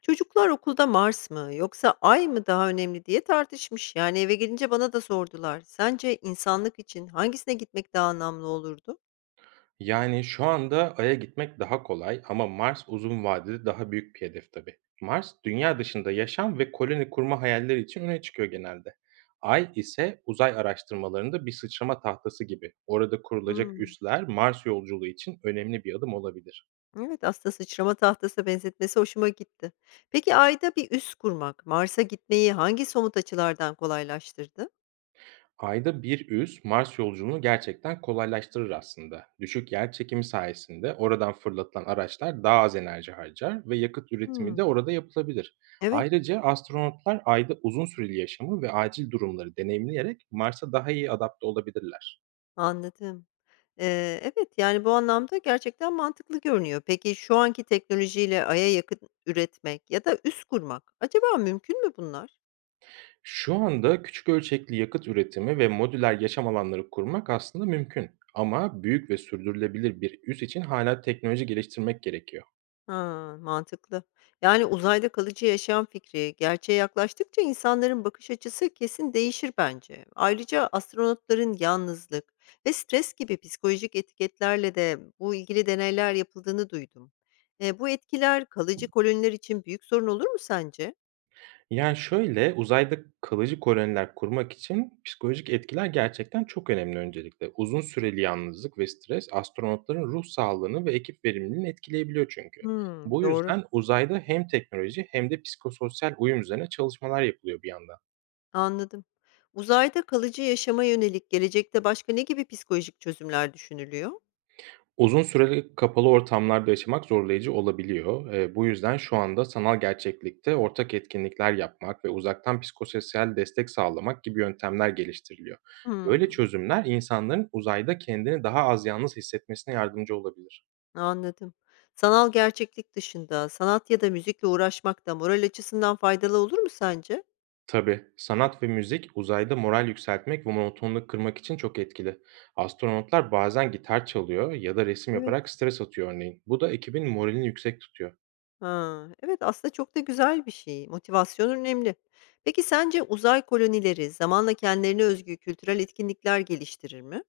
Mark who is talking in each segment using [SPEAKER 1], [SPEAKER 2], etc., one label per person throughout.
[SPEAKER 1] Çocuklar okulda Mars mı yoksa Ay mı daha önemli diye tartışmış. Yani eve gelince bana da sordular. Sence insanlık için hangisine gitmek daha anlamlı olurdu?
[SPEAKER 2] Yani şu anda Ay'a gitmek daha kolay ama Mars uzun vadede daha büyük bir hedef tabii. Mars dünya dışında yaşam ve koloni kurma hayalleri için öne çıkıyor genelde. Ay ise uzay araştırmalarında bir sıçrama tahtası gibi. Orada kurulacak
[SPEAKER 1] Hmm.
[SPEAKER 2] üsler Mars yolculuğu için önemli bir adım olabilir.
[SPEAKER 1] Evet, aslında sıçrama tahtası benzetmesi hoşuma gitti. Peki Ay'da bir üs kurmak, Mars'a gitmeyi hangi somut açılardan kolaylaştırdı?
[SPEAKER 2] Ayda bir üs Mars yolculuğunu gerçekten kolaylaştırır aslında. Düşük yer çekimi sayesinde oradan fırlatılan araçlar daha az enerji harcar ve yakıt üretimi
[SPEAKER 1] Hmm.
[SPEAKER 2] de orada yapılabilir.
[SPEAKER 1] Evet,
[SPEAKER 2] Ayrıca astronotlar ayda uzun süreli yaşamı ve acil durumları deneyimleyerek Mars'a daha iyi adapte olabilirler.
[SPEAKER 1] anladım. Evet, yani bu anlamda gerçekten mantıklı görünüyor. Peki şu anki teknolojiyle Ay'a yakın üretmek ya da üs kurmak acaba mümkün mü bunlar?
[SPEAKER 2] Şu anda küçük ölçekli yakıt üretimi ve modüler yaşam alanları kurmak aslında mümkün. Ama büyük ve sürdürülebilir bir üs için hala teknoloji geliştirmek gerekiyor.
[SPEAKER 1] Ha, mantıklı. Yani uzayda kalıcı yaşam fikri gerçeğe yaklaştıkça insanların bakış açısı kesin değişir bence. Ayrıca astronotların yalnızlık ve stres gibi psikolojik etiketlerle de bu ilgili deneyler yapıldığını duydum. Bu etkiler kalıcı koloniler için büyük sorun olur mu sence?
[SPEAKER 2] Yani, şöyle, uzayda kalıcı koloniler kurmak için psikolojik etkiler gerçekten çok önemli öncelikle. Uzun süreli yalnızlık ve stres astronotların ruh sağlığını ve ekip verimliliğini etkileyebiliyor çünkü.
[SPEAKER 1] Hmm,
[SPEAKER 2] Bu
[SPEAKER 1] doğru.
[SPEAKER 2] yüzden uzayda hem teknoloji hem de psikososyal uyum üzerine çalışmalar yapılıyor bir yandan.
[SPEAKER 1] Anladım. Uzayda kalıcı yaşama yönelik gelecekte başka ne gibi psikolojik çözümler düşünülüyor?
[SPEAKER 2] Uzun süreli kapalı ortamlarda yaşamak zorlayıcı olabiliyor. Bu yüzden şu anda sanal gerçeklikte ortak etkinlikler yapmak ve uzaktan psikososyal destek sağlamak gibi yöntemler geliştiriliyor. Böyle
[SPEAKER 1] Hmm.
[SPEAKER 2] çözümler insanların uzayda kendini daha az yalnız hissetmesine yardımcı olabilir.
[SPEAKER 1] Anladım. Sanal gerçeklik dışında sanat ya da müzikle uğraşmak da moral açısından faydalı olur mu sence?
[SPEAKER 2] Tabii, sanat ve müzik uzayda moral yükseltmek ve monotonluğu kırmak için çok etkili. Astronotlar bazen gitar çalıyor ya da resim
[SPEAKER 1] Evet.
[SPEAKER 2] yaparak stres atıyor örneğin. Bu da ekibin moralini yüksek tutuyor.
[SPEAKER 1] Ha, evet, aslında çok da güzel bir şey. Motivasyon önemli. Peki sence uzay kolonileri zamanla kendilerine özgü kültürel etkinlikler geliştirir mi?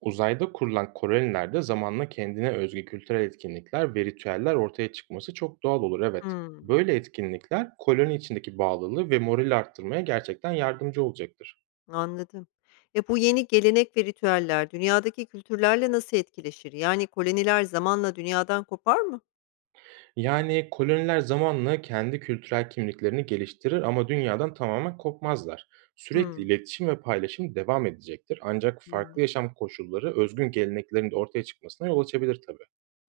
[SPEAKER 2] Uzayda kurulan kolonilerde zamanla kendine özgü kültürel etkinlikler ve ritüeller ortaya çıkması çok doğal olur, evet.
[SPEAKER 1] Hmm.
[SPEAKER 2] Böyle etkinlikler koloni içindeki bağlılığı ve morali arttırmaya gerçekten yardımcı olacaktır.
[SPEAKER 1] Anladım. Bu yeni gelenek ve ritüeller dünyadaki kültürlerle nasıl etkileşir? Yani koloniler zamanla dünyadan kopar mı?
[SPEAKER 2] Yani koloniler zamanla kendi kültürel kimliklerini geliştirir ama dünyadan tamamen kopmazlar. Sürekli
[SPEAKER 1] Hmm,
[SPEAKER 2] iletişim ve paylaşım devam edecektir, ancak
[SPEAKER 1] anladım.
[SPEAKER 2] farklı yaşam koşulları özgün geleneklerin de ortaya çıkmasına yol açabilir tabii.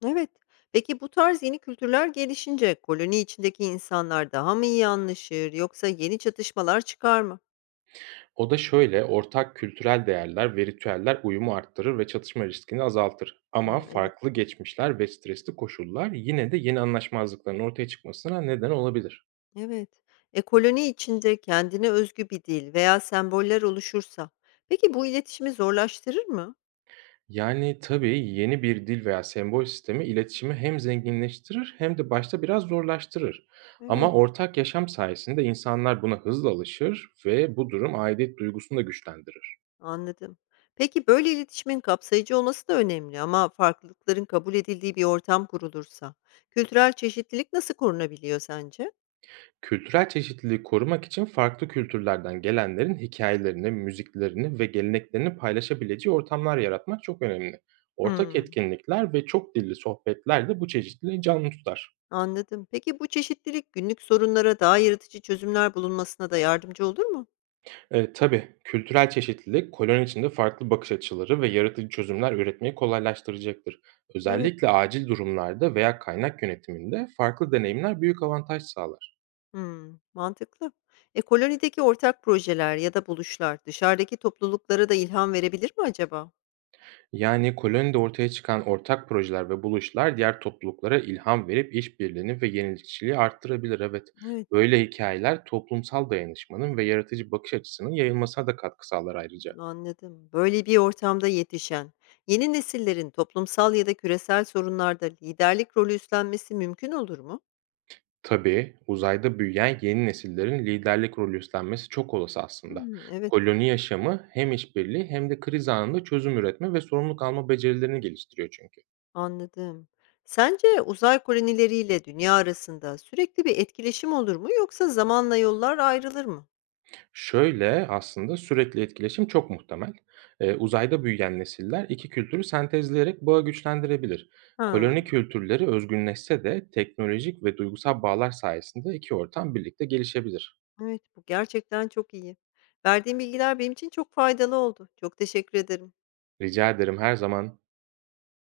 [SPEAKER 1] Evet. Peki bu tarz yeni kültürler gelişince koloni içindeki insanlar daha mı iyi anlaşır yoksa yeni çatışmalar çıkar mı?
[SPEAKER 2] O da şöyle, ortak kültürel değerler ve ritüeller uyumu arttırır ve çatışma riskini azaltır. Ama
[SPEAKER 1] Hımm, evet,
[SPEAKER 2] farklı geçmişler ve stresli koşullar yine de yeni anlaşmazlıkların ortaya çıkmasına neden olabilir.
[SPEAKER 1] evet. Koloni içinde kendine özgü bir dil veya semboller oluşursa peki bu iletişimi zorlaştırır mı?
[SPEAKER 2] Yani tabii, yeni bir dil veya sembol sistemi iletişimi hem zenginleştirir hem de başta biraz zorlaştırır. Ama
[SPEAKER 1] Evet,
[SPEAKER 2] ortak yaşam sayesinde insanlar buna hızla alışır ve bu durum aidiyet duygusunu da güçlendirir.
[SPEAKER 1] anladım. Peki böyle iletişimin kapsayıcı olması da önemli, ama farklılıkların kabul edildiği bir ortam kurulursa kültürel çeşitlilik nasıl korunabiliyor sence?
[SPEAKER 2] Kültürel çeşitliliği korumak için farklı kültürlerden gelenlerin hikayelerini, müziklerini ve geleneklerini paylaşabileceği ortamlar yaratmak çok önemli. Ortak
[SPEAKER 1] Hımm.
[SPEAKER 2] etkinlikler ve çok dilli sohbetler de bu çeşitliliği canlı tutar.
[SPEAKER 1] Anladım. Peki bu çeşitlilik günlük sorunlara daha yaratıcı çözümler bulunmasına da yardımcı olur mu?
[SPEAKER 2] Tabii, kültürel çeşitlilik koloni içinde farklı bakış açıları ve yaratıcı çözümler üretmeyi kolaylaştıracaktır.
[SPEAKER 1] Evet.
[SPEAKER 2] Özellikle acil durumlarda veya kaynak yönetiminde farklı deneyimler büyük avantaj sağlar.
[SPEAKER 1] Hmm, mantıklı. Kolonideki ortak projeler ya da buluşlar dışarıdaki topluluklara da ilham verebilir mi acaba?
[SPEAKER 2] Yani kolonide ortaya çıkan ortak projeler ve buluşlar diğer topluluklara ilham verip işbirliğini ve yenilikçiliği arttırabilir. Evet,
[SPEAKER 1] Evet,
[SPEAKER 2] böyle hikayeler toplumsal dayanışmanın ve yaratıcı bakış açısının yayılmasına da katkı sağlar ayrıca.
[SPEAKER 1] anladım. Böyle bir ortamda yetişen yeni nesillerin toplumsal ya da küresel sorunlarda liderlik rolü üstlenmesi mümkün olur mu?
[SPEAKER 2] Tabii uzayda büyüyen yeni nesillerin liderlik rolü üstlenmesi çok olası aslında.
[SPEAKER 1] Hmm, evet.
[SPEAKER 2] Koloni yaşamı hem işbirliği hem de kriz anında çözüm üretme ve sorumluluk alma becerilerini geliştiriyor çünkü.
[SPEAKER 1] Anladım. Sence uzay kolonileriyle dünya arasında sürekli bir etkileşim olur mu yoksa zamanla yollar ayrılır mı?
[SPEAKER 2] Şöyle, aslında sürekli etkileşim çok muhtemel. Uzayda büyüyen nesiller iki kültürü sentezleyerek bağı güçlendirebilir. Koloni
[SPEAKER 1] Ha,
[SPEAKER 2] kültürleri özgünleşse de teknolojik ve duygusal bağlar sayesinde iki ortam birlikte gelişebilir.
[SPEAKER 1] evet, bu gerçekten çok iyi. Verdiğin bilgiler benim için çok faydalı oldu. Çok teşekkür ederim.
[SPEAKER 2] Rica ederim, her zaman.